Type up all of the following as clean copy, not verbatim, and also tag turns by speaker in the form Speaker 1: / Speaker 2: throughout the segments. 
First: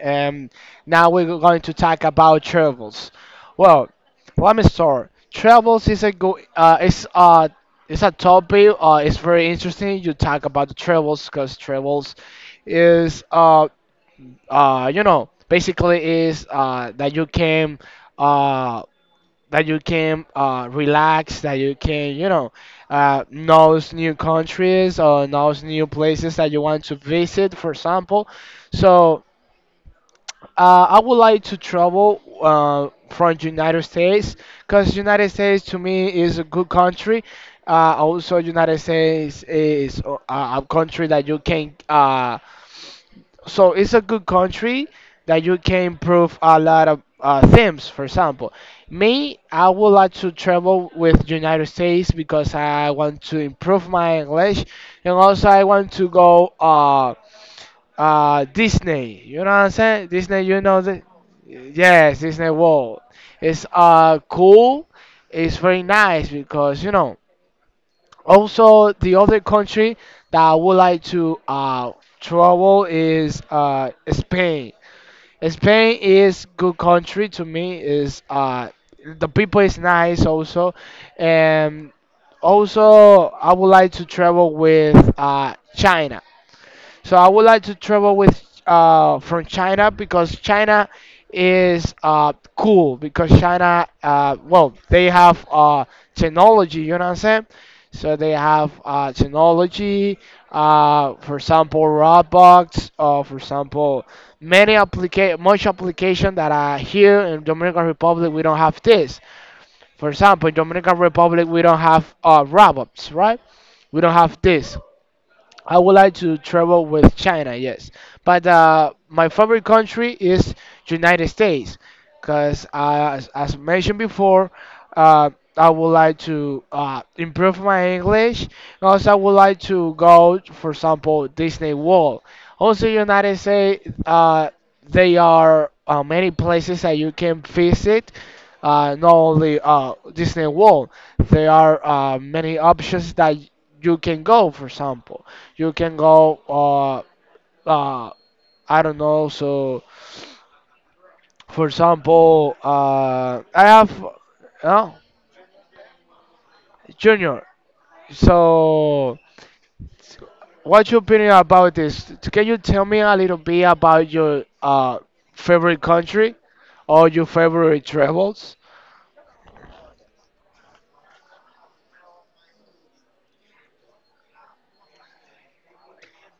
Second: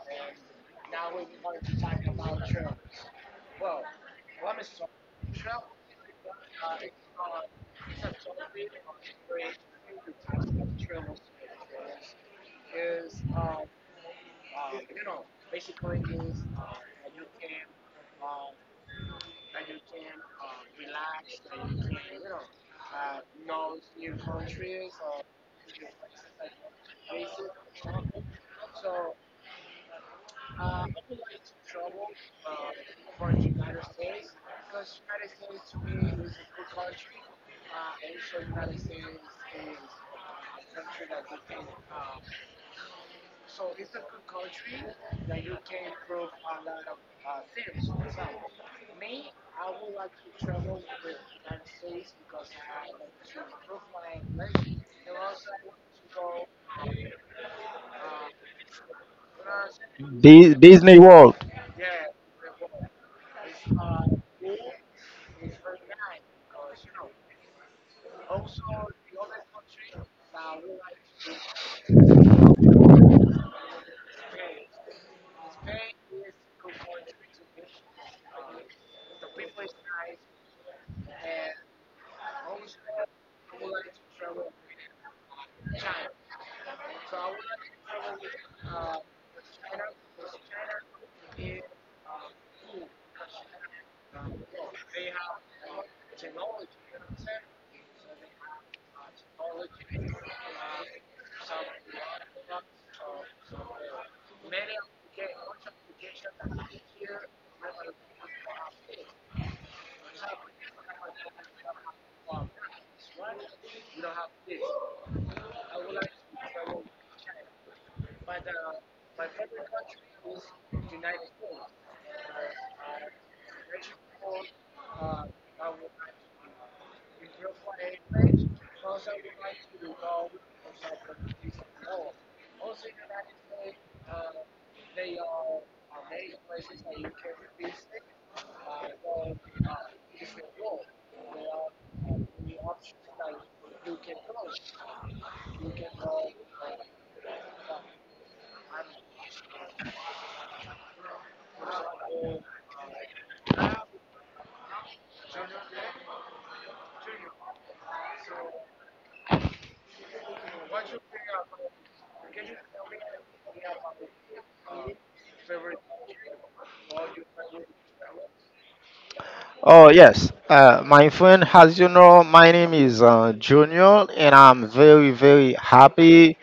Speaker 1: and now we're going to talk about travels. Well, let me start. Travels is a go. It's a topic. It's very interesting. You talk about the travels because travels is, basically is, that you can, uh relax, that you can, knows new countries or knows new places that you want to visit, for example. So, I would like to travel from United States because United States to me is a good country. Also, United States is, a country that you can, so it's a good country that you can improve a lot of themes, for example. Me, I would like to travel with United States because I want to improve my English. And also I want to go, Disney, you know what I'm saying, Disney, you know
Speaker 2: Disney
Speaker 1: the.
Speaker 2: World.
Speaker 1: Yes, Disney World. It's cool. It's very nice because you know. Also, the other country that I would like to travel is Spain. Spain is good country to me. Is the people is nice also, and also I would like to travel with China. So I would like to travel with, from China because China is cool because China, well, they have technology, you know what I'm saying, so they have technology, for example Roblox, or for example much application that are here in Dominican Republic. We don't have this. For example, in Dominican Republic we don't have Roblox, right? We don't have this. I would like to travel with China, yes. But my favorite country is United States, because, as mentioned before, uh, I would like to improve my English. And also, I would like to go, for example, Disney World. Also, United States, they are many places that you can visit. Not only Disney World, there are many options that you can go, for example you can go uh I don't know. So, for example, I have, uh, Junior, so what's your opinion about this? Can you tell me a little bit about your favorite country or your favorite travels?
Speaker 2: Oh yes. My friend, as you know, my name is Junior, and I'm very, very happy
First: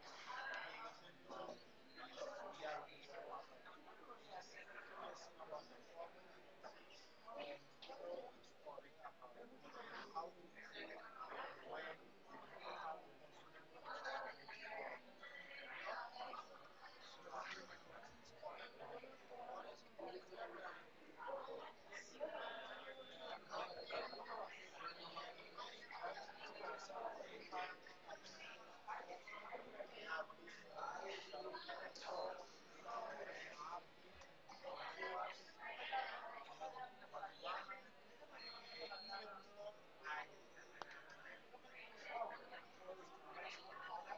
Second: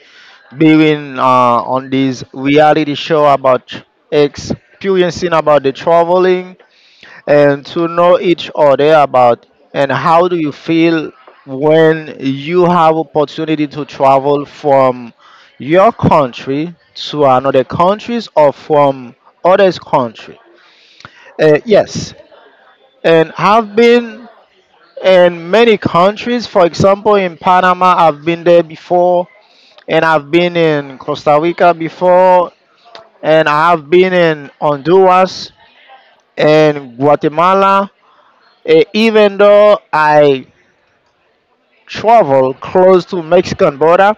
Speaker 2: being on this reality show about experiencing about the traveling and to know each other about and how do you feel when you have opportunity to travel from your country to another countries or from others country. Yes, and have been in many countries. For example, in Panama, I've been there before, and I've been in Costa Rica before, and I have been in Honduras and Guatemala. Eh, even though I travel close to Mexican border,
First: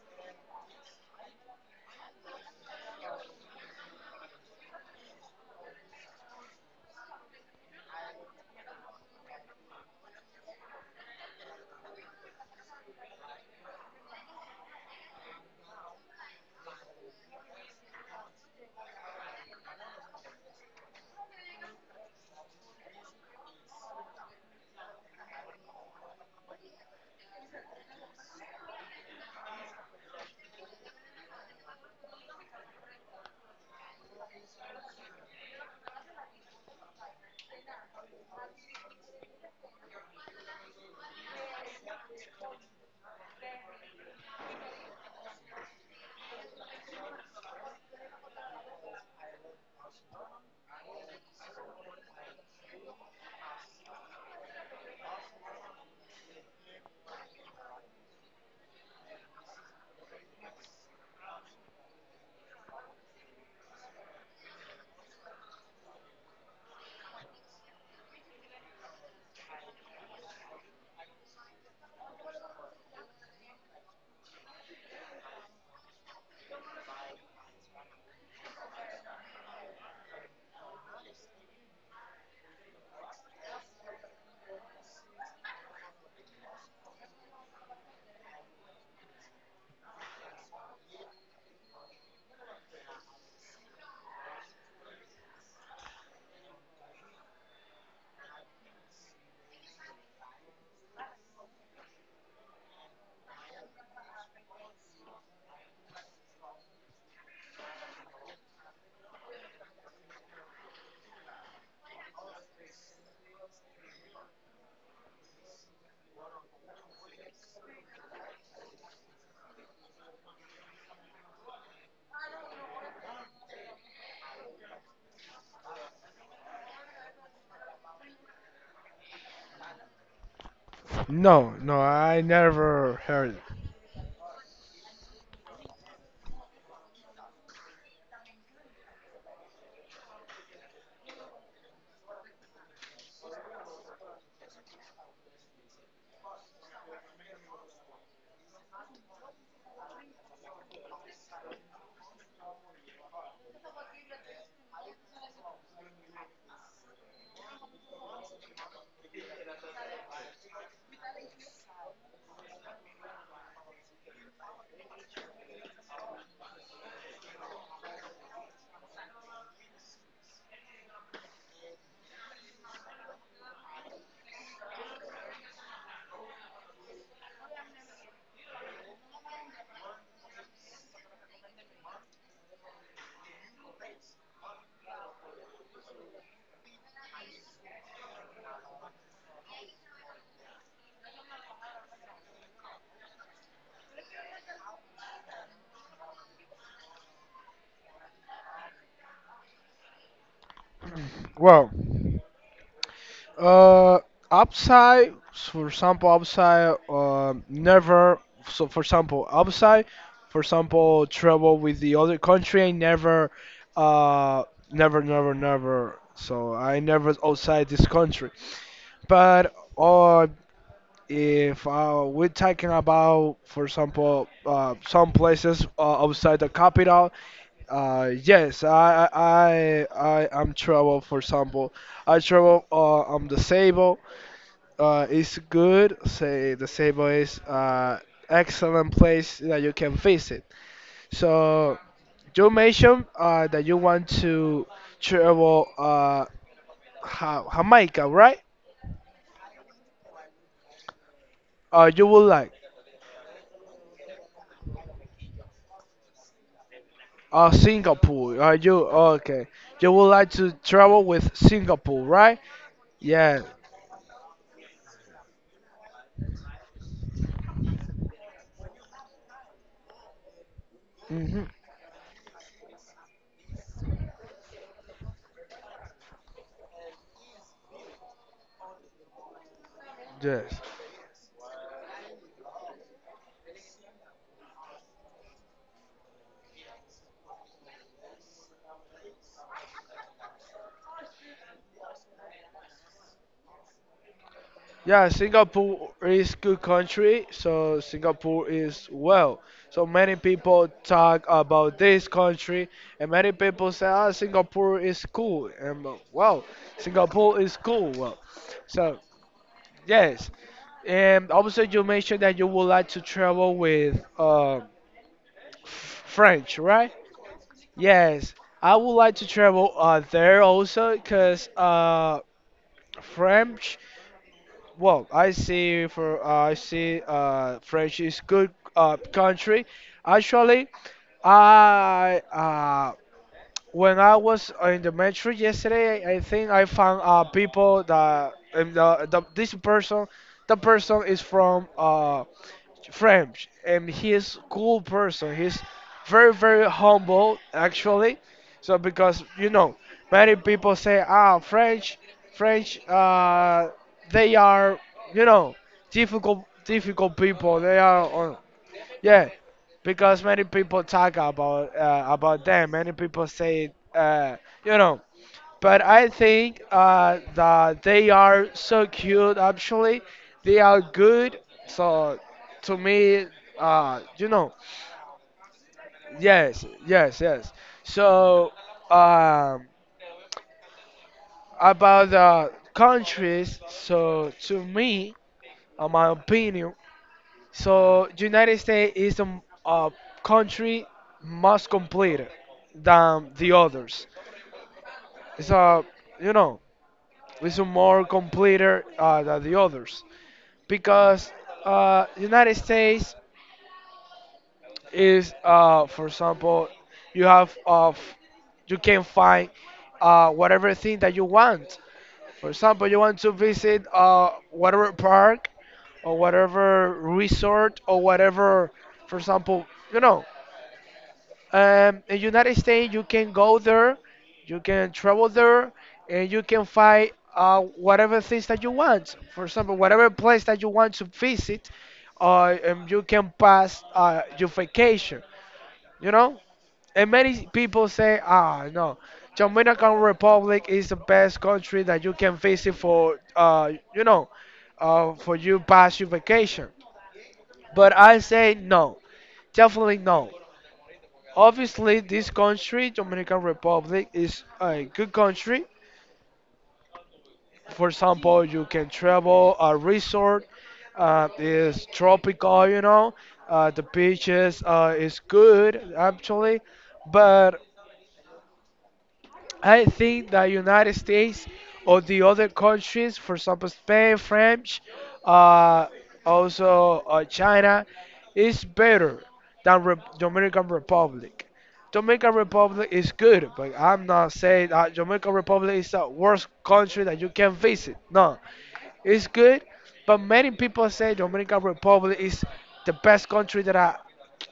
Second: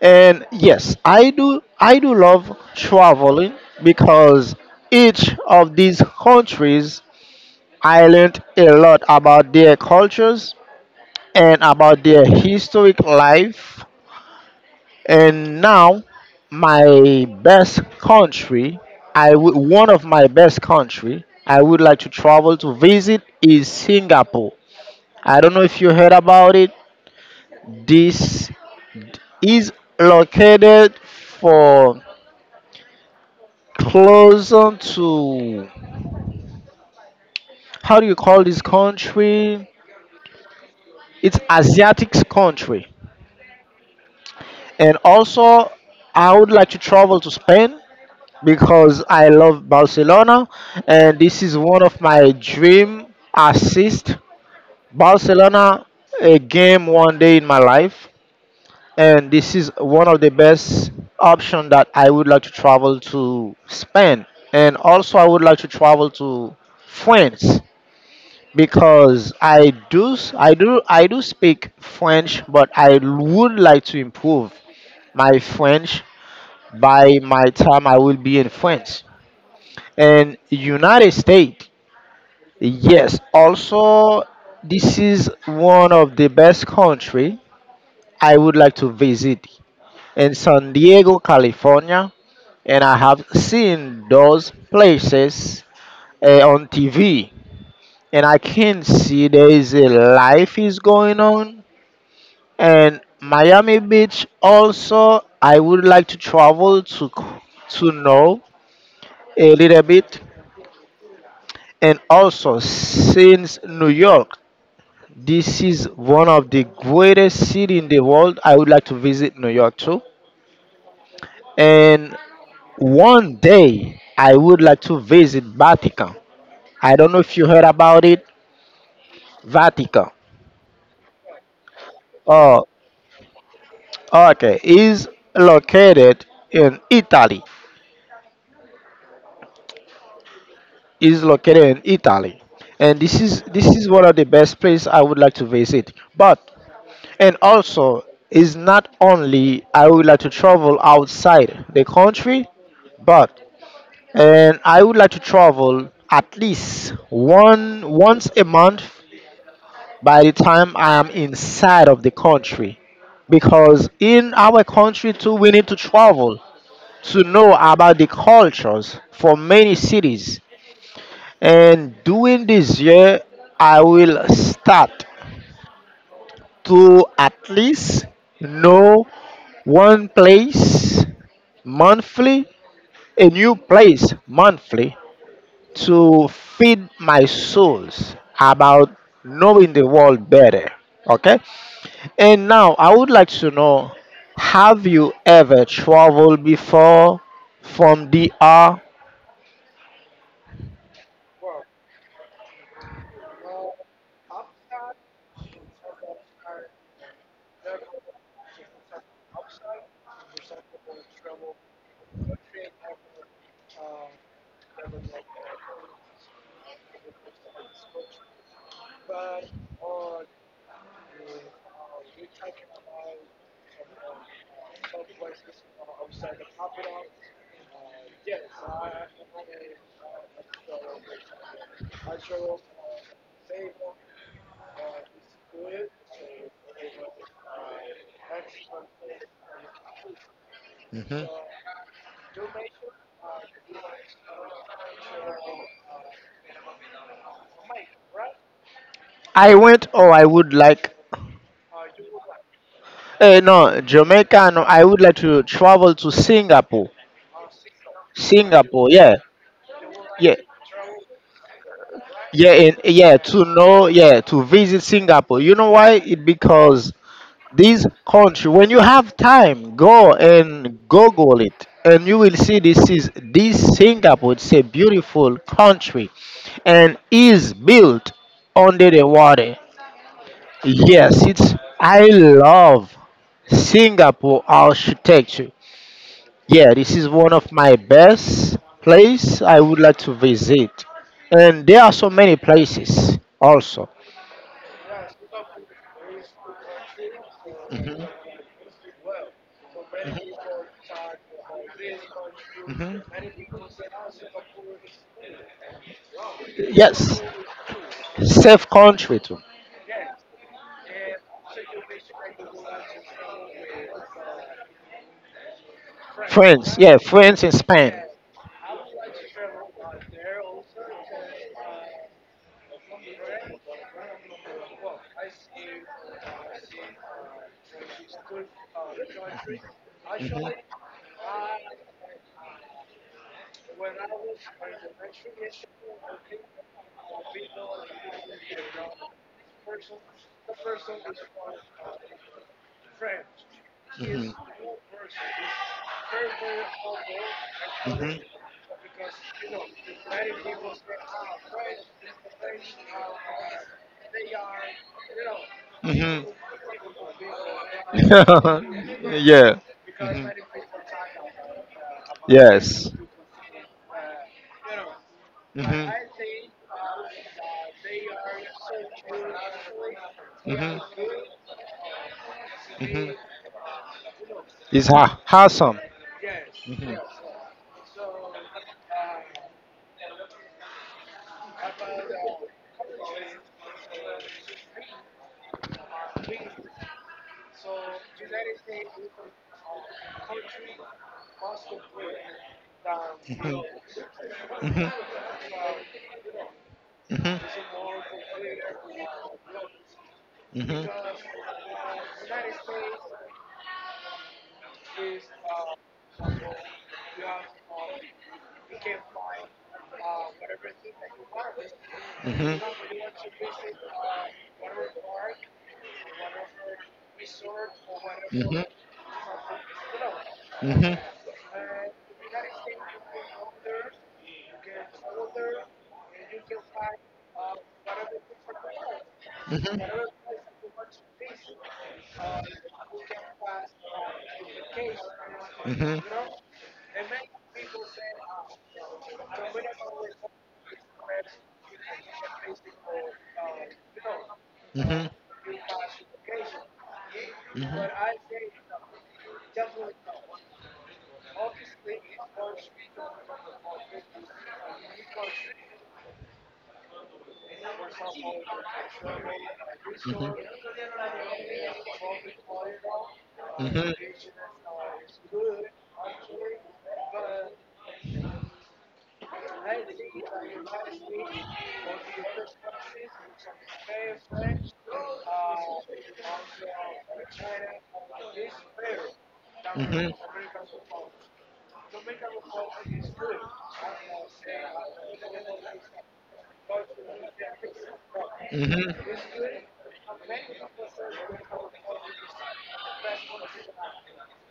Speaker 2: and yes, I do. I do love traveling because each of these countries I learned a lot about their cultures and about their historic life. And now, my best country, I would one of my best country I would like to travel to visit is Singapore. I don't know if you heard about it. This is located for closer to how do you call this country? It's Asiatic country. And also I would like to travel to Spain because I love Barcelona, and this is one of my dream assist. Barcelona a game one day in my life, and this is one of the best option that I would like to travel to Spain, and also I would like to travel to France because I do speak French, but I would like to improve my French by my time I will be in France. And United States. Yes, also this is one of the best country I would like to visit in San Diego, California, and I have seen those places on TV and I can see there is a life is going on and Miami Beach also I would like to travel to to know a little bit and also since New York. This is one of the greatest city in the world. I would like to visit New York too. And one day I would like to visit Vatican. I don't know if you heard about it. Vatican.
Speaker 1: No, no, I
Speaker 2: Oh,
Speaker 1: never heard.
Speaker 2: okay. Is located in Italy. Is located in Italy. And this is one of the best place I would like to visit. But and also is not only I would like to travel outside the country, but and I would like to travel at least one once a month by the time I am inside of the country because in our country too we need to travel to know about the cultures for many cities and during this year I will start to at least know one place monthly, a new place monthly, to feed my souls about knowing the world better. Okay. And now I would like to know, have you ever traveled before from DR?
Speaker 1: Well, Uh, upside, for example, upside, never, so for example, upside, for example, travel with the other country, I never, uh, never, never, never, so I never outside this country. But, if we're talking about, for example, some places outside the capital, yes, I am travel, for example, I travel, I'm disabled, it's good. Say the Sebo is excellent place that you can visit.
Speaker 2: Mhm.
Speaker 1: So you mentioned that you want to travel, Jamaica, right?
Speaker 2: I went or I would like.
Speaker 1: You would like,
Speaker 2: Eh, no Jamaica no, I would like to travel to Singapore.
Speaker 1: Singapore. You,
Speaker 2: Singapore,
Speaker 1: oh,
Speaker 2: yeah.
Speaker 1: okay? You would like
Speaker 2: Yeah.
Speaker 1: to travel with Singapore, right?
Speaker 2: Yeah, and yeah,
Speaker 1: Yeah.
Speaker 2: to know, yeah, to visit Singapore. You know why? It because this country, when you have time, go and Google
Speaker 1: Hmm.
Speaker 2: it, and you will see this is this Singapore. It's a beautiful country, and is built under the water.
Speaker 1: Yes.
Speaker 2: Yes, it's I love Singapore architecture. Yeah, this is one of my best place I would like to visit. And there are so many places also.
Speaker 1: Yeah, Singapore is good country, so Singapore is well. So many people talk about this country,
Speaker 2: Mhm.
Speaker 1: and many people say, "Ah, Singapore is cool," and, well,
Speaker 2: Yes,
Speaker 1: Singapore is cool. Well,
Speaker 2: safe
Speaker 1: so
Speaker 2: country too.
Speaker 1: yes, and also you mentioned that you would like to travel with, French,
Speaker 2: France,
Speaker 1: right?
Speaker 2: yeah, France and Spain.
Speaker 1: Yes, I would like to travel there also because, French. Well, I see French is good country. Actually, I when I was in the metro yesterday, I think I found people that, and the this person, the person is from, French, and he is cool person. He's very, very humble, actually.
Speaker 2: Mhm.
Speaker 1: So because you know, many people say, ah, French French they are, you know,
Speaker 2: Mhm.
Speaker 1: difficult people. They are on. Yeah,
Speaker 2: Yeah.
Speaker 1: because
Speaker 2: Mhm.
Speaker 1: many people talk about them.
Speaker 2: Yes.
Speaker 1: Many people say, you know, but
Speaker 2: Mhm.
Speaker 1: I think that they are so cute. Actually, they are
Speaker 2: Mhm.
Speaker 1: good. So to
Speaker 2: Mhm.
Speaker 1: me, you know,
Speaker 2: It's awesome.
Speaker 1: yes,
Speaker 2: Mhm.
Speaker 1: yes, yes. So, um, about the countries. So to me, in my opinion, so United States is the country most complete than the others.
Speaker 2: Mhm.
Speaker 1: It's a you know, it's a
Speaker 2: Mhm.
Speaker 1: more complete than the others.
Speaker 2: Mhm.
Speaker 1: Because, the United States is, for example, you have of you can find whatever thing that you want. For
Speaker 2: Mhm.
Speaker 1: example, you want to visit whatever park or whatever resort or
Speaker 2: Mhm.
Speaker 1: whatever, for example, you know.
Speaker 2: Mhm.
Speaker 1: In United States, you can go there, you can travel there, and you can find whatever things that you want. For example,
Speaker 2: Mhm.
Speaker 1: whatever place that you want to visit, you can pass your vacation.
Speaker 2: Mhm. Mhm. Mhm.
Speaker 1: You know, and many people say, ah, no, Dominican Republic is the best country that you can visit for, you know, for you pass your vacation. But I say no, definitely no. Obviously, this country, Dominican Republic, is a good country. For example, you can travel a resort. It's tropical, you know. The
Speaker 2: Mhm.
Speaker 1: beaches is good, actually, but I think the United States or the other countries, for example, Spain, French, uh, also, China, is better than
Speaker 2: Mhm.
Speaker 1: Dominican Republic. Dominican Republic is good, but I'm not saying that Dominican Republic is the worst country that you can visit. No, it's good, but many people say Dominican Republic is the best country that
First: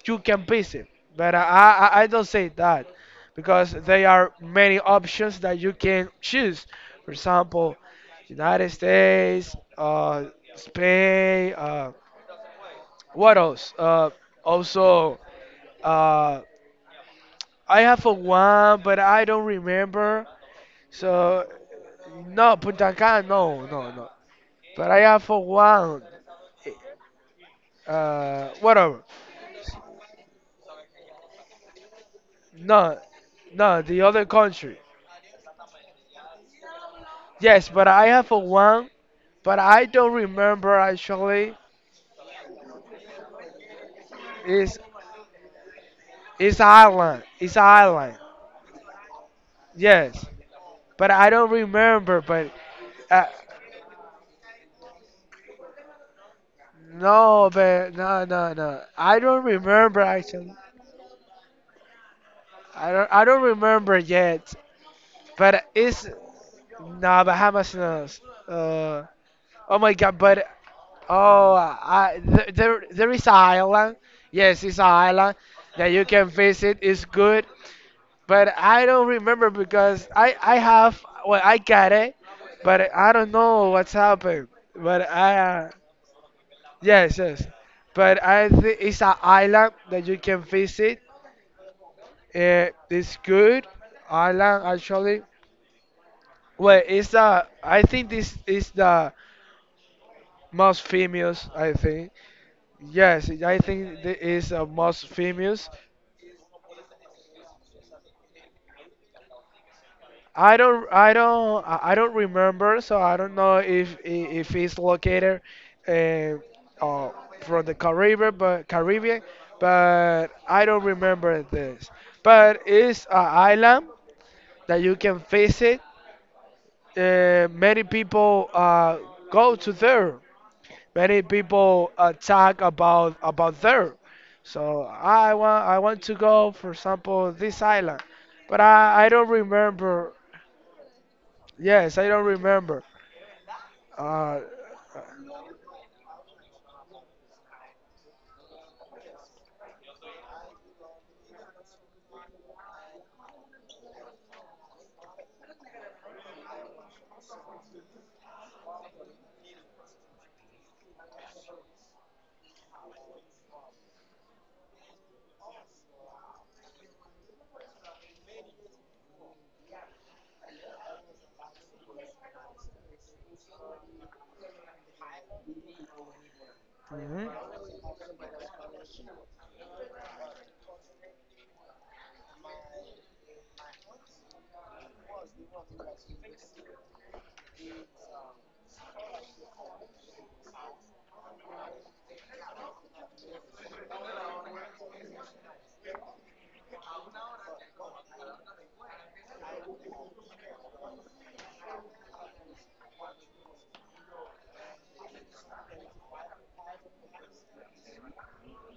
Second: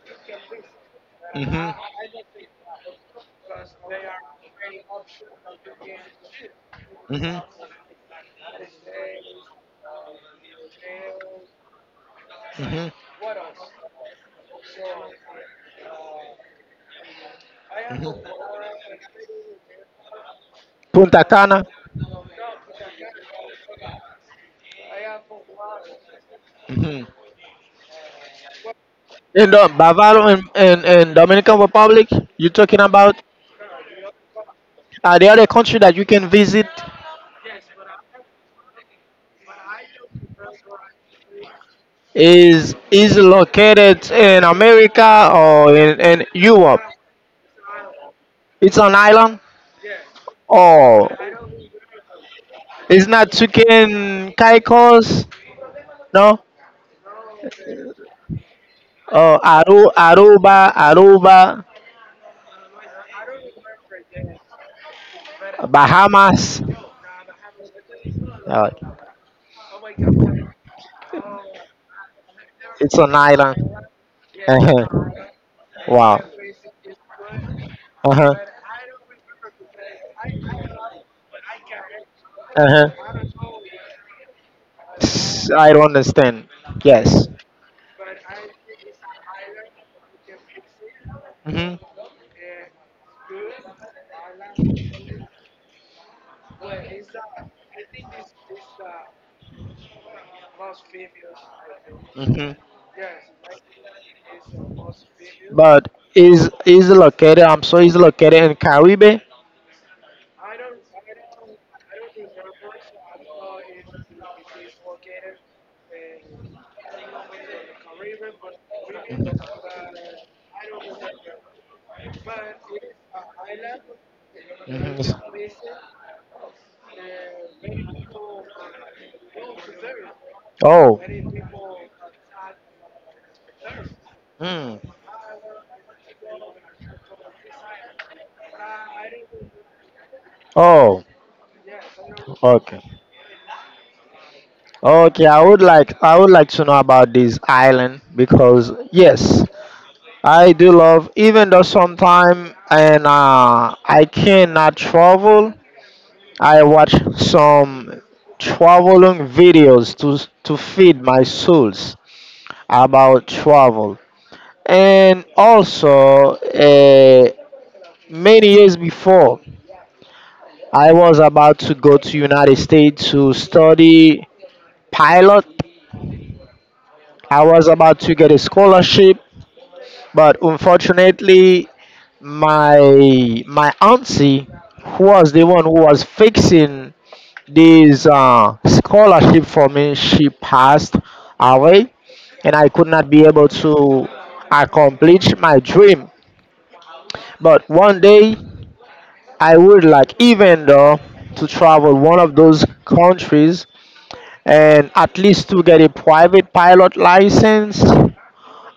Speaker 1: you can visit. But I,
Speaker 2: Mhm.
Speaker 1: I, I don't say that because there are many options that you can choose. For example, United States, Spain.
Speaker 2: Mhm.
Speaker 1: What else? Also, uh, I have a one, but I don't remember.
Speaker 2: Punta
Speaker 1: So
Speaker 2: Cana.
Speaker 1: no, Punta Cana, no, no, no. But I have a one.
Speaker 2: Mhm.
Speaker 1: Whatever.
Speaker 2: In the Bavaro and Dominican Republic, you're talking
Speaker 1: No,
Speaker 2: about,
Speaker 1: no, the other country.
Speaker 2: are there other country that you can visit,
Speaker 1: Yes, but I have a one, but I don't remember, actually.
Speaker 2: is located in
Speaker 1: It's
Speaker 2: America or in
Speaker 1: it's
Speaker 2: Europe.
Speaker 1: island? It's island.
Speaker 2: It's an island.
Speaker 1: Yes,
Speaker 2: Oh,
Speaker 1: but I don't remember. But,
Speaker 2: it's
Speaker 1: uh,
Speaker 2: not Tukin Caicos. No.
Speaker 1: no, but no, no, no. I
Speaker 2: Oh,
Speaker 1: don't
Speaker 2: Aru,
Speaker 1: remember, actually.
Speaker 2: Aruba, Aruba,
Speaker 1: I don't remember yet. But it's,
Speaker 2: Bahamas.
Speaker 1: nah, Bahamas. No.
Speaker 2: Uh,
Speaker 1: Uh, oh my God! But, oh, there
Speaker 2: it's
Speaker 1: there
Speaker 2: an
Speaker 1: is an
Speaker 2: island.
Speaker 1: island. Yes, it's
Speaker 2: Uh-huh.
Speaker 1: an island that you
Speaker 2: Wow.
Speaker 1: can visit. It's good,
Speaker 2: Uh-huh.
Speaker 1: but I don't remember because I have, well, I got it, but
Speaker 2: Uh-huh.
Speaker 1: I don't know what's happened. But I
Speaker 2: I don't understand.
Speaker 1: yes,
Speaker 2: Yes.
Speaker 1: yes, but I think it's an island that you can visit.
Speaker 2: Mm-hmm.
Speaker 1: It's good island, actually. Well, it's the I think this is the most famous. I think,
Speaker 2: Hmm.
Speaker 1: yes, I think this is the most famous.
Speaker 2: But is located? I'm sorry, is located in Caribe?
Speaker 1: I don't, I don't, I don't remember, so I don't know if it's located, uh, uh, from the Caribbean, but I don't remember this. But it's an island that you can
Speaker 2: Hmm.
Speaker 1: visit. Many people go to there.
Speaker 2: Oh.
Speaker 1: Many people talk about there.
Speaker 2: Mm.
Speaker 1: So I want to go, for example, this island, but I don't remember.
Speaker 2: Oh,
Speaker 1: Yes, I don't
Speaker 2: okay,
Speaker 1: remember. Uh,
Speaker 2: okay. I would like to know about this island because yes, I do love. Even though sometime and I cannot travel, I watch some traveling videos to feed my souls about travel. And also, many years before, I was about to go to United States to study pilot. I
Speaker 1: mhm.
Speaker 2: was about to get a scholarship, but unfortunately, my auntie, who was the one who was fixing this scholarship for me, she passed away, and I could not be able to accomplish my dream. But one day, I would like, even though, to travel one of those countries and at least to get a private pilot license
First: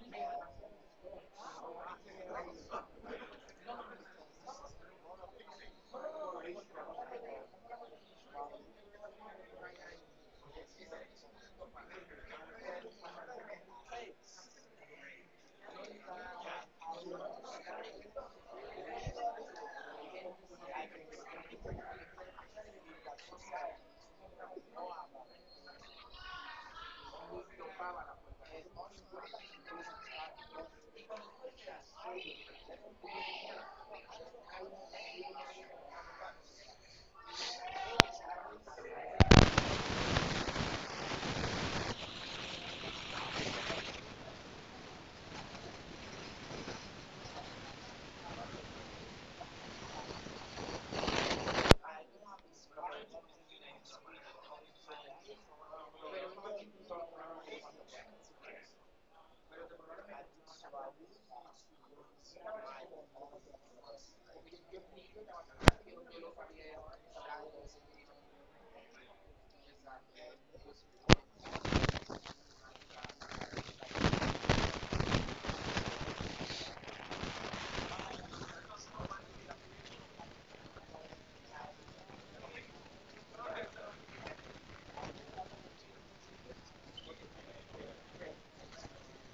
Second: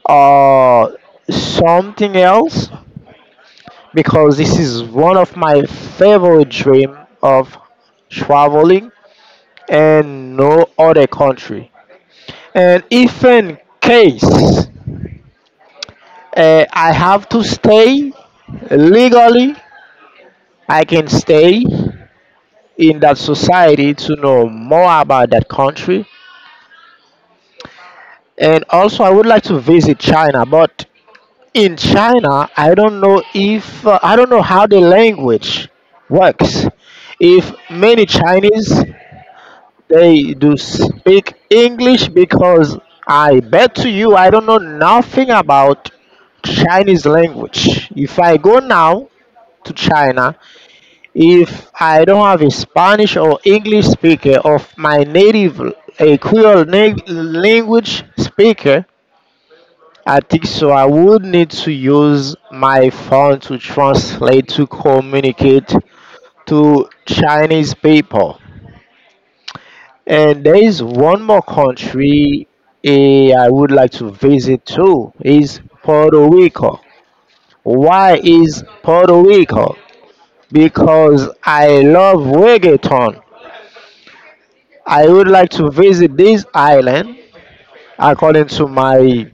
Speaker 2: or something else because this is one of my favorite dream of traveling and no other country. And if in case I have to stay legally, I can stay in that society to know more about that country and also I would like to visit China but in China I don't know if I don't know how the language works, if many Chinese they do speak English because I bet to you I don't know nothing about Chinese language, if I go now to China, if I don't have a Spanish or English speaker of my native, a creole language speaker, I think so. I would need to use my phone to translate to communicate to Chinese people. And there is one more country, eh, I would like to visit too is Puerto Rico. Why is Puerto Rico? Because I love reggaeton. I would like to visit this island according to my.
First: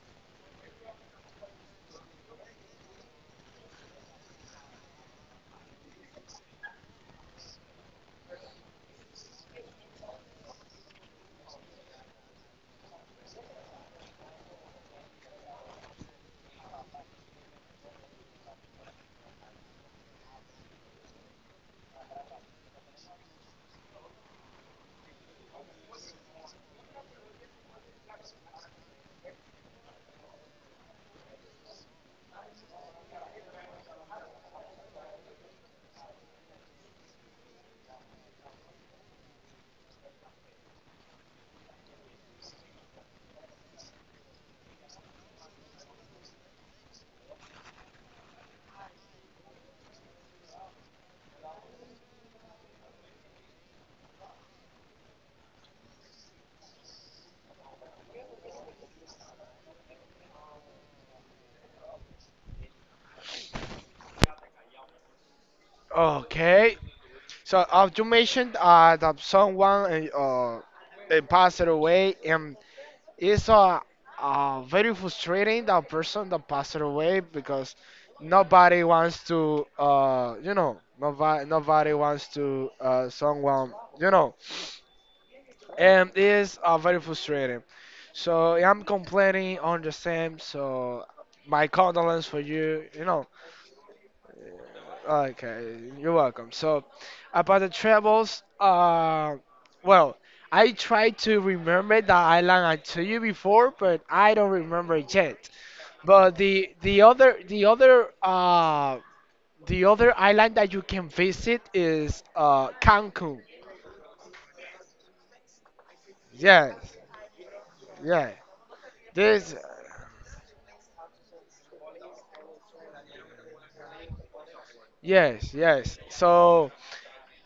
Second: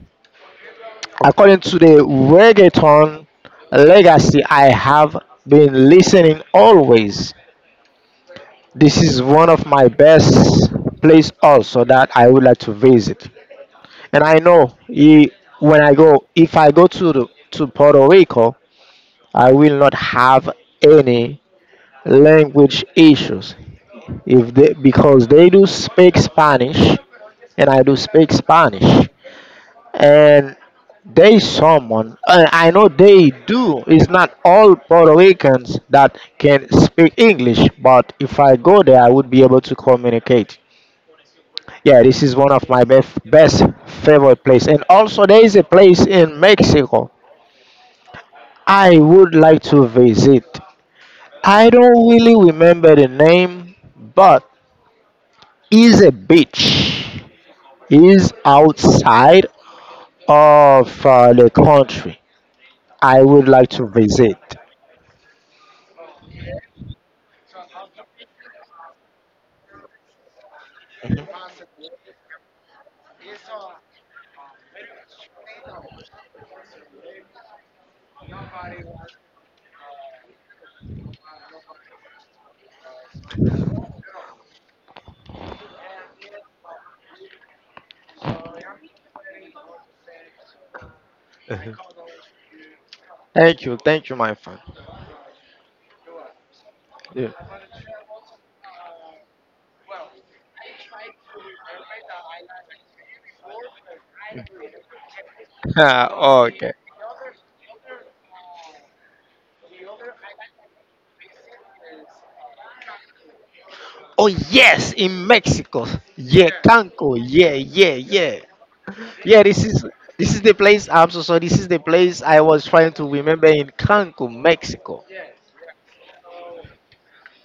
Speaker 2: According to the reggaeton legacy I have been listening always, this is one of my best place also that I would like to visit. And I know when I go, if I go to the, to Puerto Rico, I will not have any language issues if they, because they do speak Spanish and I do speak Spanish. And there is someone, and I know they do. It's not all Puerto Ricans that can speak English, but if I go there, I would be able to communicate. Yeah, this is one of my best, best favorite place. And also, there is a place in Mexico I would like to visit. I don't really remember the name, but is a beach, is outside of the country. I would like to visit.
Speaker 1: Okay. So, you mentioned that someone, passed away, and it's, very frustrating that person that passed away because nobody wants to, you know, nobody wants to, someone, you know, and it's very frustrating. So, I'm complaining on the same. So, my condolence for you, you know.
Speaker 2: Thank you, my friend.
Speaker 1: Okay, you're welcome. So,
Speaker 2: Yeah.
Speaker 1: about the travels, well, I tried to remember the island I told you before, but I don't remember it yet.
Speaker 2: Ah,
Speaker 1: But the
Speaker 2: okay.
Speaker 1: the other the other uh the other island that you can visit is Cancun.
Speaker 2: Oh yes, in Mexico. Yeah,
Speaker 1: Yes,
Speaker 2: Cancun. Yeah, yeah,
Speaker 1: yeah.
Speaker 2: yeah. Yeah,
Speaker 1: This
Speaker 2: this is the place. I'm so sorry. This is the place I was trying to remember, in Cancun, Mexico.
Speaker 1: Yes, yes. So,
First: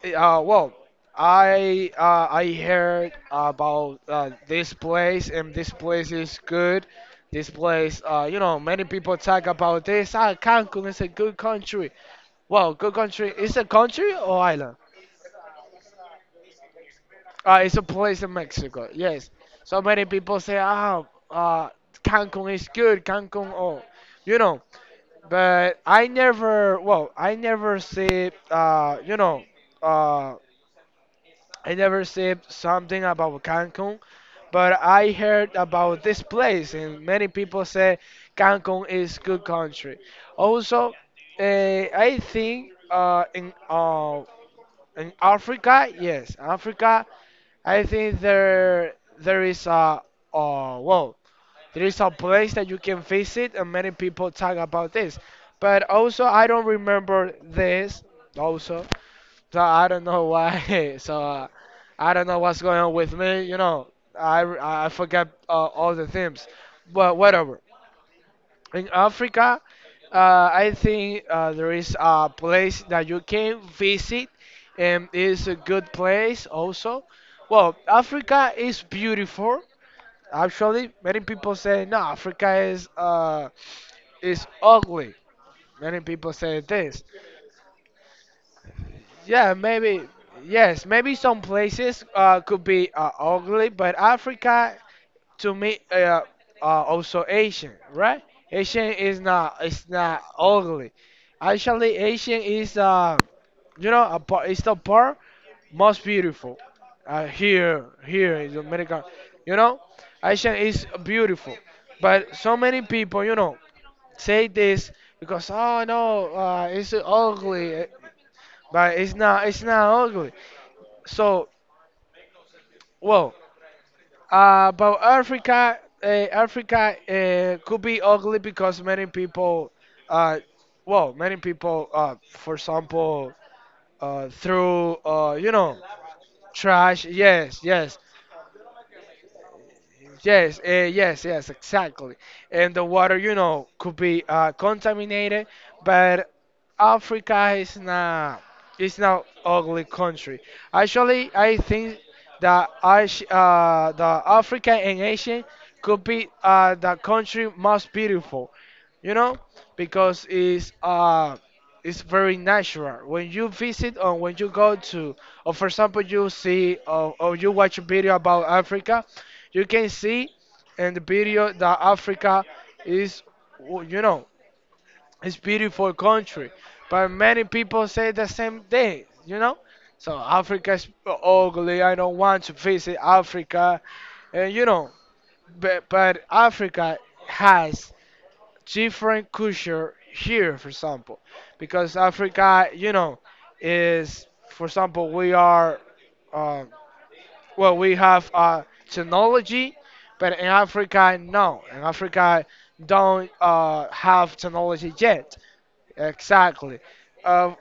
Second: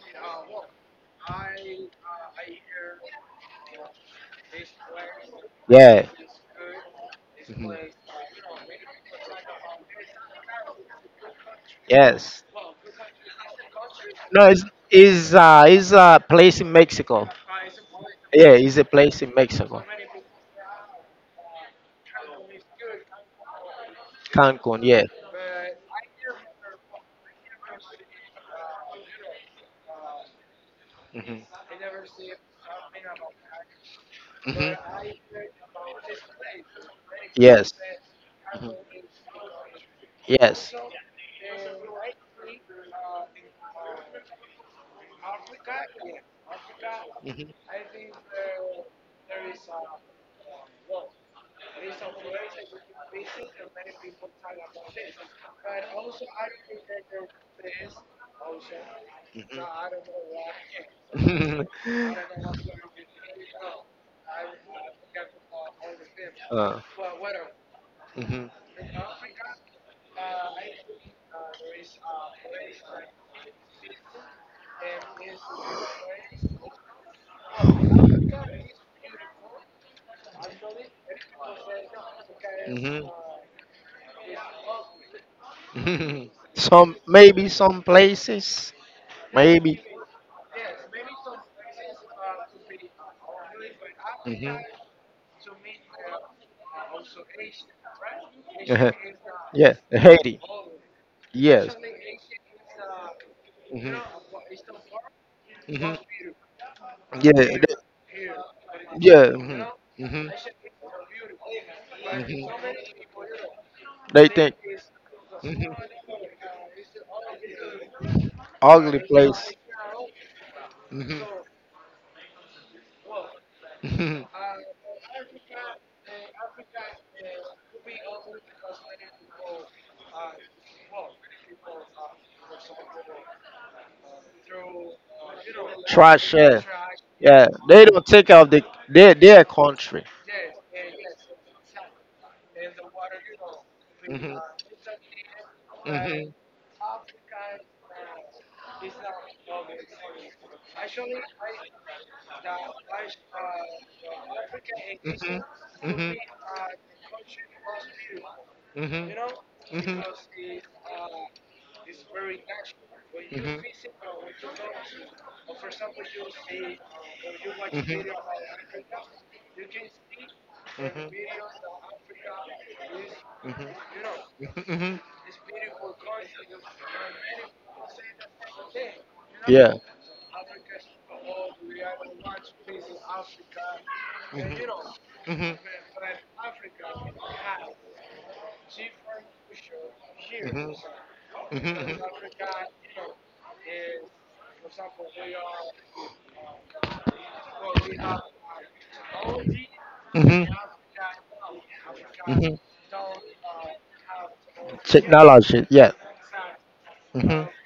Speaker 1: Well, I heard about this place, and this
Speaker 2: Yeah.
Speaker 1: place is good. This place, you know, many people talk about this. Ah, Cancun is a good country.
Speaker 2: Yes.
Speaker 1: Well, good country. It's a country or
Speaker 2: No, it's
Speaker 1: island?
Speaker 2: is a place in Mexico.
Speaker 1: It's a place in
Speaker 2: Yeah, it's a
Speaker 1: Mexico.
Speaker 2: place
Speaker 1: Yes.
Speaker 2: in
Speaker 1: So
Speaker 2: Mexico.
Speaker 1: many people say, ah, uh, Cancun is good. Cancun, oh, you know.
Speaker 2: Cancun. Yeah.
Speaker 1: But I never, well, I never see, you know, uh,
Speaker 2: Hmm.
Speaker 1: I never seen something about Cancun, but
Speaker 2: Hmm.
Speaker 1: I heard about this place, and many people
Speaker 2: Yes.
Speaker 1: say Cancun is good country.
Speaker 2: Yes.
Speaker 1: Also, I think, in Africa, yes, Africa,
Speaker 2: Hmm.
Speaker 1: I think there there is a well, there is a place that you can visit, and many people talk about this. But also, I don't remember this also. So I don't know why. So, I don't know what's going on with me. You know, I I forgot all the themes,
Speaker 2: uh,
Speaker 1: but whatever.
Speaker 2: hmm.
Speaker 1: In Africa, I think there is a place that you can visit, and it's a good place also. Well, Africa is beautiful. Actually, many people say, no, Africa is,
Speaker 2: Hmm.
Speaker 1: ugly. Many people say
Speaker 2: Some
Speaker 1: this.
Speaker 2: maybe some places.
Speaker 1: Yeah,
Speaker 2: Maybe.
Speaker 1: maybe. Yes, maybe some places could be ugly, but
Speaker 2: Hmm.
Speaker 1: Africa, to me, also Asian, right?
Speaker 2: Uh-huh.
Speaker 1: Asian is not
Speaker 2: Yeah,
Speaker 1: it's not
Speaker 2: Haiti.
Speaker 1: ugly.
Speaker 2: Yes.
Speaker 1: Actually, Asian is you know,
Speaker 2: Hmm.
Speaker 1: a part, it's the part
Speaker 2: Hmm.
Speaker 1: most beautiful.
Speaker 2: Yeah, they,
Speaker 1: Here, here in America,
Speaker 2: yeah.
Speaker 1: you know,
Speaker 2: Hmm. Hmm.
Speaker 1: Asian is beautiful, but so many people, you know,
Speaker 2: They
Speaker 1: say
Speaker 2: think.
Speaker 1: this because
Speaker 2: Hmm.
Speaker 1: oh no, it's ugly,
Speaker 2: Ugly
Speaker 1: but
Speaker 2: place.
Speaker 1: it's not ugly.
Speaker 2: Hmm.
Speaker 1: So, well,
Speaker 2: Hmm.
Speaker 1: about Africa, Africa could be ugly because many people, uh, well, many people, for example, through, you know,
Speaker 2: Trash. Yeah,
Speaker 1: trash.
Speaker 2: yeah,
Speaker 1: Yes,
Speaker 2: they
Speaker 1: yes.
Speaker 2: don't take out the their country.
Speaker 1: Yes, yes, yes, exactly. And the water, you know,
Speaker 2: Hmm. Hmm.
Speaker 1: could
Speaker 2: Hmm. Hmm.
Speaker 1: be contaminated, but Africa is not ugly country. Actually, I think that the Africa and Asia could be the country most beautiful, you know, because it's very natural. When you visit or when you go to, or for example, you see or you watch a video about Africa you can see in the video that Africa is, you know,
Speaker 2: Hmm. Hmm.
Speaker 1: it's beautiful country, but many people say the same thing, you know.
Speaker 2: Yeah.
Speaker 1: So Africa is ugly. I don't want to visit Africa, and you know,
Speaker 2: Hmm. Hmm.
Speaker 1: but Africa has different culture here,
Speaker 2: Hmm.
Speaker 1: for example, because Africa, you know, is for example we are. Um, well, we have technology, but
Speaker 2: Hmm.
Speaker 1: in Africa, no. In Africa,
Speaker 2: Hmm.
Speaker 1: don't have technology yet.
Speaker 2: Technology. Yeah.
Speaker 1: Exactly.
Speaker 2: Hmm.
Speaker 1: Uh,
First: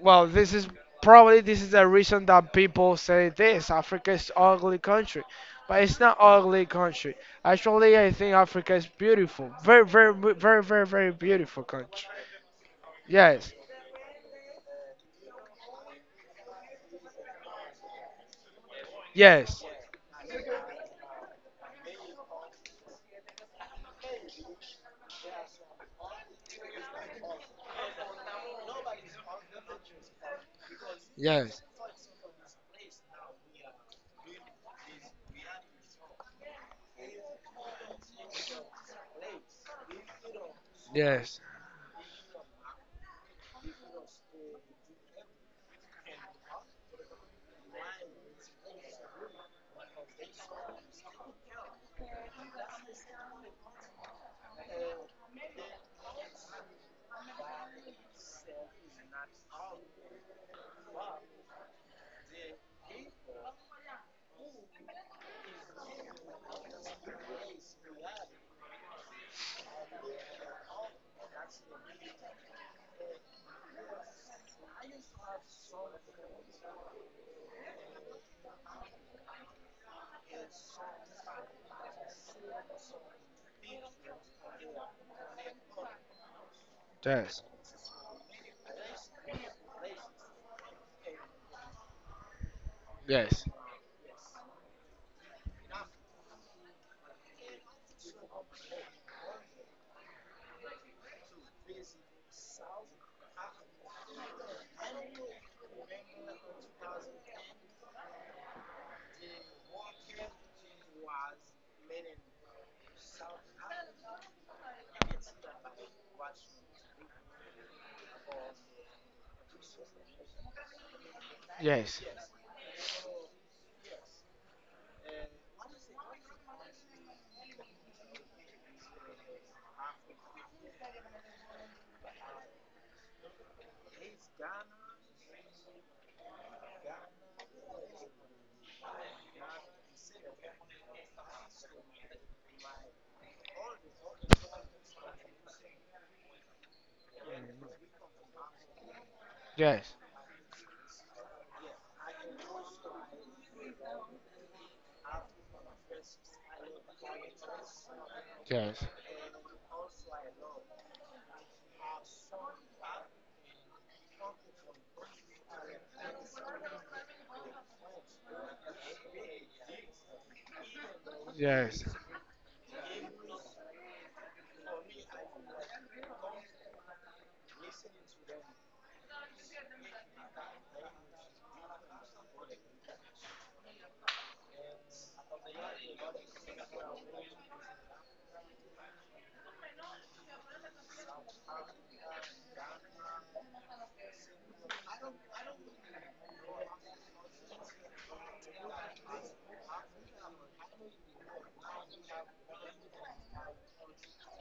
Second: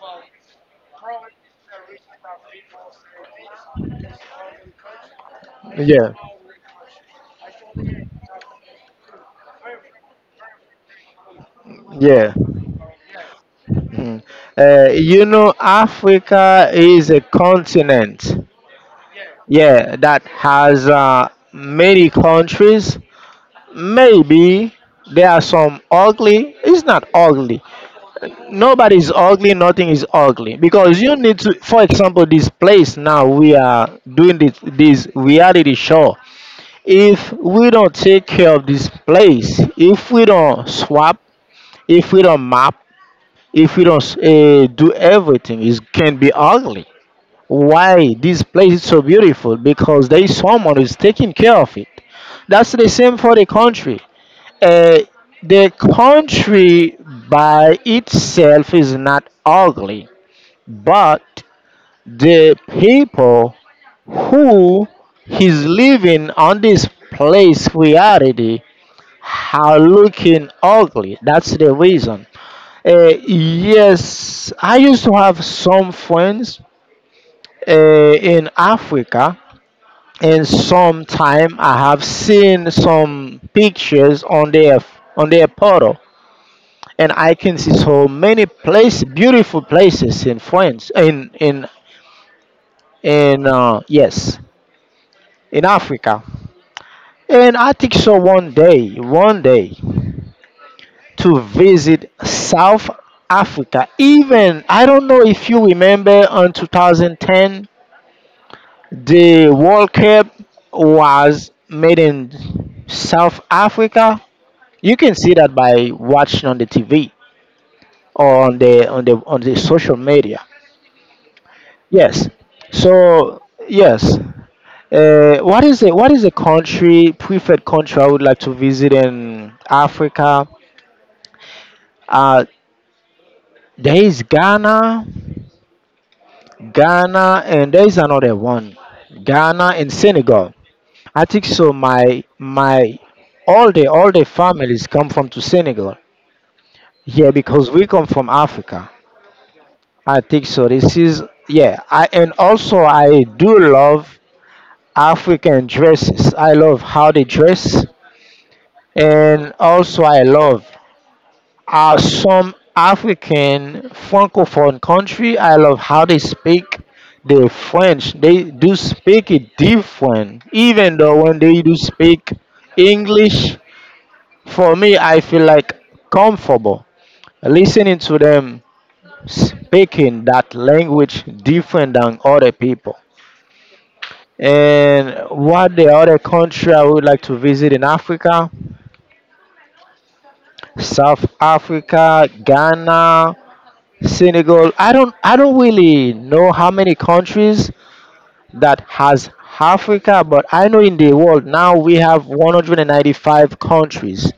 Speaker 1: well, this is probably this is the reason that people say this. Africa is ugly country, but it's
Speaker 2: Yeah.
Speaker 1: not ugly country. Actually, I think Africa is beautiful. Very, very, very, very, very beautiful country.
Speaker 2: Yeah.
Speaker 1: Yes.
Speaker 2: Mhm. You know, Africa is a continent.
Speaker 1: Yes.
Speaker 2: Yeah, that has many countries. Maybe there are some ugly. It's not ugly. Nobody is ugly, nothing is ugly because you need to,
Speaker 1: Yes.
Speaker 2: for example, this place now we are doing this reality show, if we don't take care of this place, if we don't swap,
Speaker 1: Yes.
Speaker 2: if we don't map, if we don't do everything, it can be ugly. Why this place is so beautiful? Because there is someone who's taking care of it. That's the same for the country. Uh, the country by itself is not ugly. But the people who is living on this place reality are looking ugly. That's the reason. Yes, I used to have some friends in Africa, and sometime I have seen some pictures on their portal, and I
Speaker 1: Yes.
Speaker 2: can see so many places, beautiful places in France, in
Speaker 1: Yes.
Speaker 2: yes in Africa. And I think so one day to visit South Africa. Even I don't know if you remember on 2010 the World Cup was made in South Africa. You can see that by watching on the TV or on the social media.
Speaker 1: Yes.
Speaker 2: Yes. So yes. What is it? What is a country, preferred country I would like to visit in Africa? Uh, there is Ghana, Ghana, and there is another one, Ghana and Senegal. I think so. My all the families come from to Senegal. Yeah, because we come from Africa.
Speaker 1: Yes.
Speaker 2: I think so. This is yeah. I and also I do love African dresses. I love how they dress,
Speaker 1: Yes.
Speaker 2: and also I love are some African francophone country. I love how they speak the French. They do speak it different, even though when they do
Speaker 1: Yes.
Speaker 2: speak English, for me, I feel like comfortable listening to them speaking that language different than other people. And what the other country I would like to visit in Africa? South Africa, Ghana, Senegal. I don't really know how many countries that has Africa, but I know in the world now we have 195 countries.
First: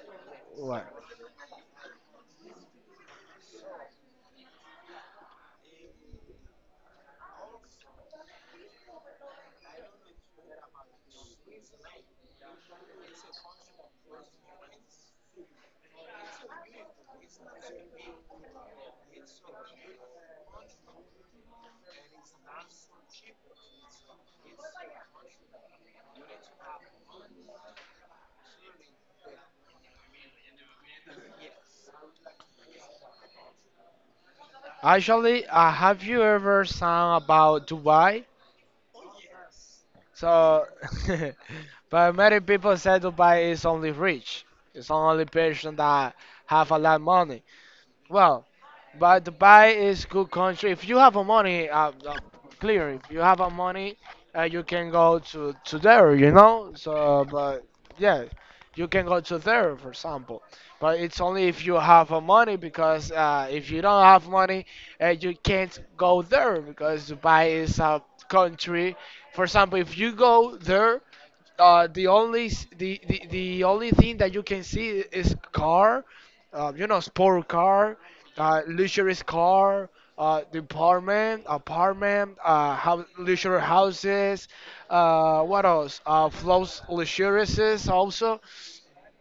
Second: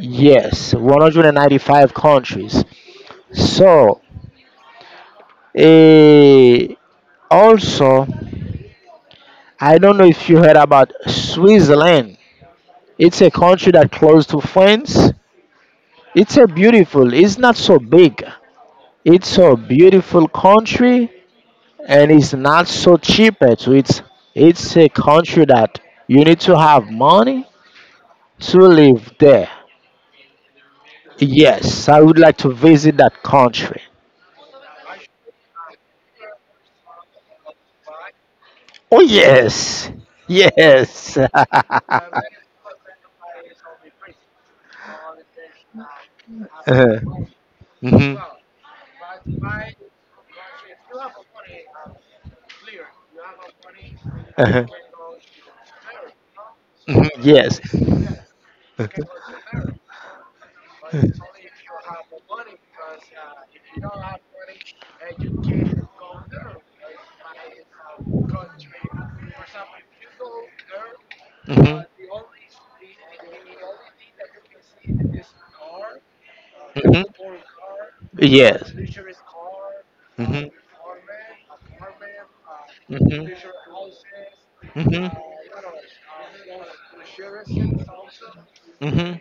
Speaker 2: Yes,
Speaker 1: Well,
Speaker 2: 195 countries. So, eh, also, I don't know if you heard about Switzerland. It's a country that close to France. It's a beautiful. It's not so big. It's a beautiful country and it's not so cheap. Eh, so it's a country that you need to have money to live there. Yes, I would like to visit that country.
Speaker 1: actually, have you ever sung about Dubai?
Speaker 2: Oh yes,
Speaker 1: So,
Speaker 2: yes.
Speaker 1: but many people say Dubai is only rich. It's only person that have a lot of money.
Speaker 2: Mhm.
Speaker 1: Well, but Dubai is good country. If you have a money, clear. If you have a money, you
Speaker 2: Huh.
Speaker 1: can go to there. You know.
Speaker 2: Mhm,
Speaker 1: So, but
Speaker 2: yes.
Speaker 1: yeah, you can go to there, for example. But it's only if you have a money, because if you don't have money, you can't go there because Dubai is a country. For example, if you go there,
Speaker 2: Mhm.
Speaker 1: the only the only thing that you can see is car, you know,
Speaker 2: Mhm.
Speaker 1: sport car,
Speaker 2: Yes.
Speaker 1: luxurious car,
Speaker 2: Mhm.
Speaker 1: department, apartment, house,
Speaker 2: Mhm.
Speaker 1: luxury houses, what else? Flows
Speaker 2: Mhm.
Speaker 1: luxurious also.
Speaker 2: Mhm.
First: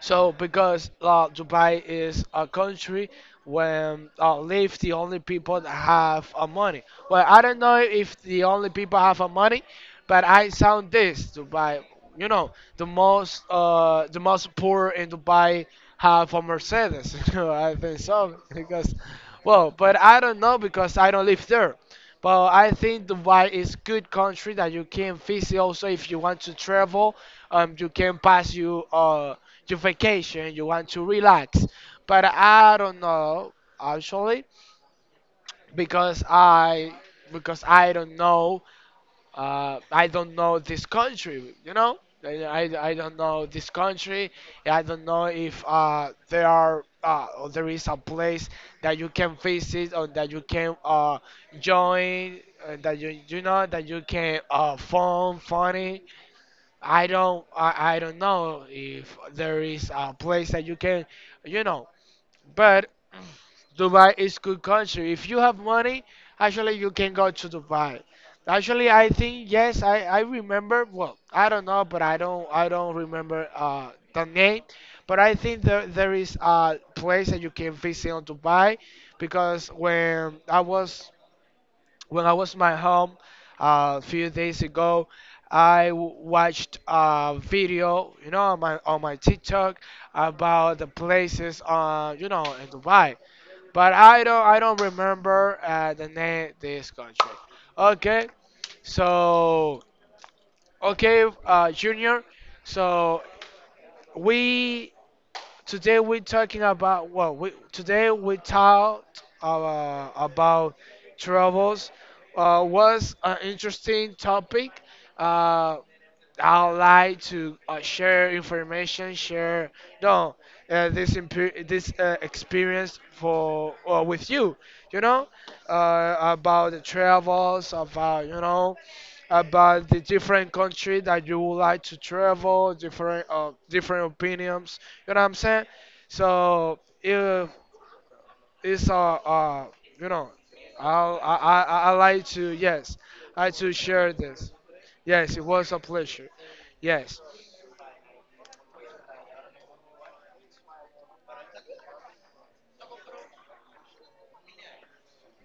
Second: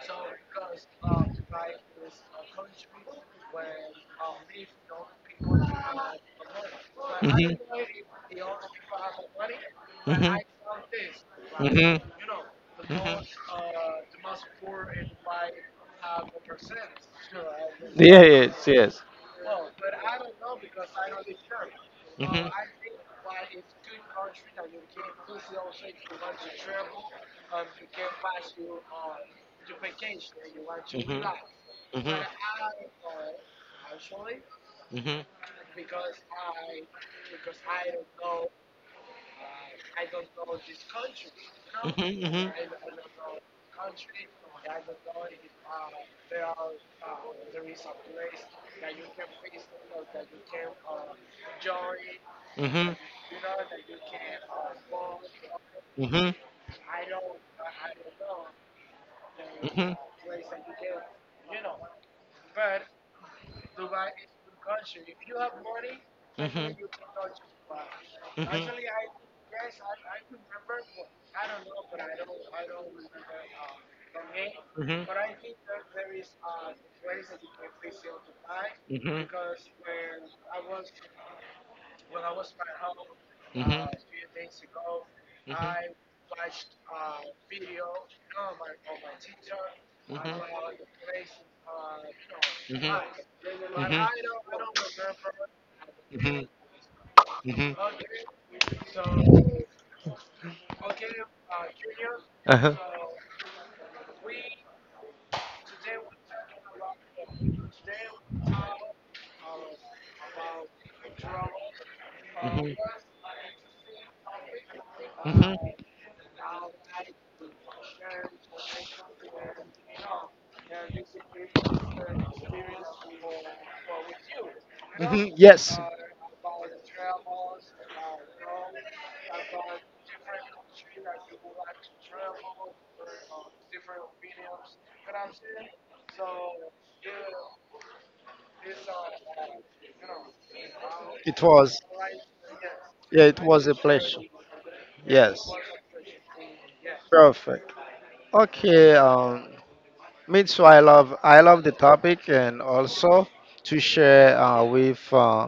Speaker 1: So because Dubai is a country when live the only people that have money. Well, I
Speaker 2: Hmm.
Speaker 1: don't know if the only people have money, but
Speaker 2: Hmm.
Speaker 1: I sound this
Speaker 2: Right.
Speaker 1: Dubai.
Speaker 2: Hmm.
Speaker 1: You know, the most poor in Dubai have a Mercedes. You know, I think so
Speaker 2: Yes, yes.
Speaker 1: because,
Speaker 2: So
Speaker 1: well, but I don't know because I don't live there.
Speaker 2: hmm.
Speaker 1: But I think Dubai is good country that you can visit. Also, if you want to travel, you can pass you vacation, you want to relax.
Speaker 2: Hmm. Hmm.
Speaker 1: But I don't know actually
Speaker 2: I hmm.
Speaker 1: because I because
Speaker 2: Mhm, mhm, mhm, mhm, mhm, mhm,
Speaker 1: I don't know this country, you know. I don't know this country. I don't know if there are or there is a place that you can visit or that you can join,
Speaker 2: mhm.
Speaker 1: that you know that you can phone funny
Speaker 2: Mhm. Mhm. Mhm.
Speaker 1: I don't I don't know if there is a place that you can you know but Dubai is good country if you have money actually you can go to Dubai actually I think yes I remember well I don't know but I don't remember the name but I think there is a place that you can visit on Dubai because when I was in my home a few days ago, I watched a video, you know, on my TikTok about the places, you know, in Dubai. But I don't remember the name this country.
Speaker 2: Mhm. Mhm. Mhm.
Speaker 1: Okay,
Speaker 2: Mhm.
Speaker 1: so okay, Junior.
Speaker 2: Uh-huh.
Speaker 1: So we Today we're talking about well, we, today we talked about travels.
Speaker 2: Mhm.
Speaker 1: Was an interesting topic.
Speaker 2: Mhm.
Speaker 1: Uh, I like to share information, share no this this experience for with you, you know,
Speaker 2: Mhm. Yes.
Speaker 1: about the travels, about you know, about the different country that you would like to travel, different different opinions, you know what I'm saying? So uh, it's you know I
Speaker 2: It
Speaker 1: I
Speaker 2: was.
Speaker 1: I I like to yes
Speaker 2: Yeah, it
Speaker 1: I like
Speaker 2: was a
Speaker 1: to share
Speaker 2: pleasure.
Speaker 1: this.
Speaker 2: Yes.
Speaker 1: Yes, it was a pleasure. Yes.
Speaker 2: Perfect. Okay. Me too. I love the topic and also to share with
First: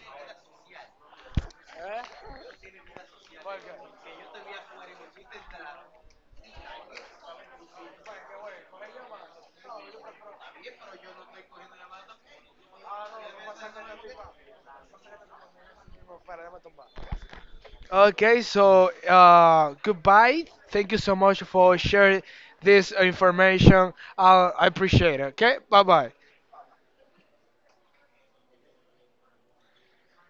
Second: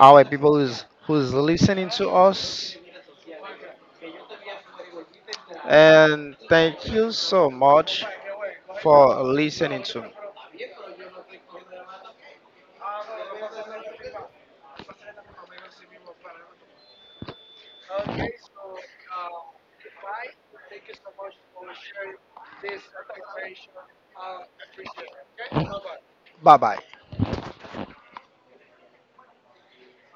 Speaker 2: our people who's listening to us and thank you so much for listening to.
Speaker 1: Okay, so goodbye. Thank you so much for sharing this information. I appreciate it. Okay? Bye-bye.
Speaker 2: Bye bye.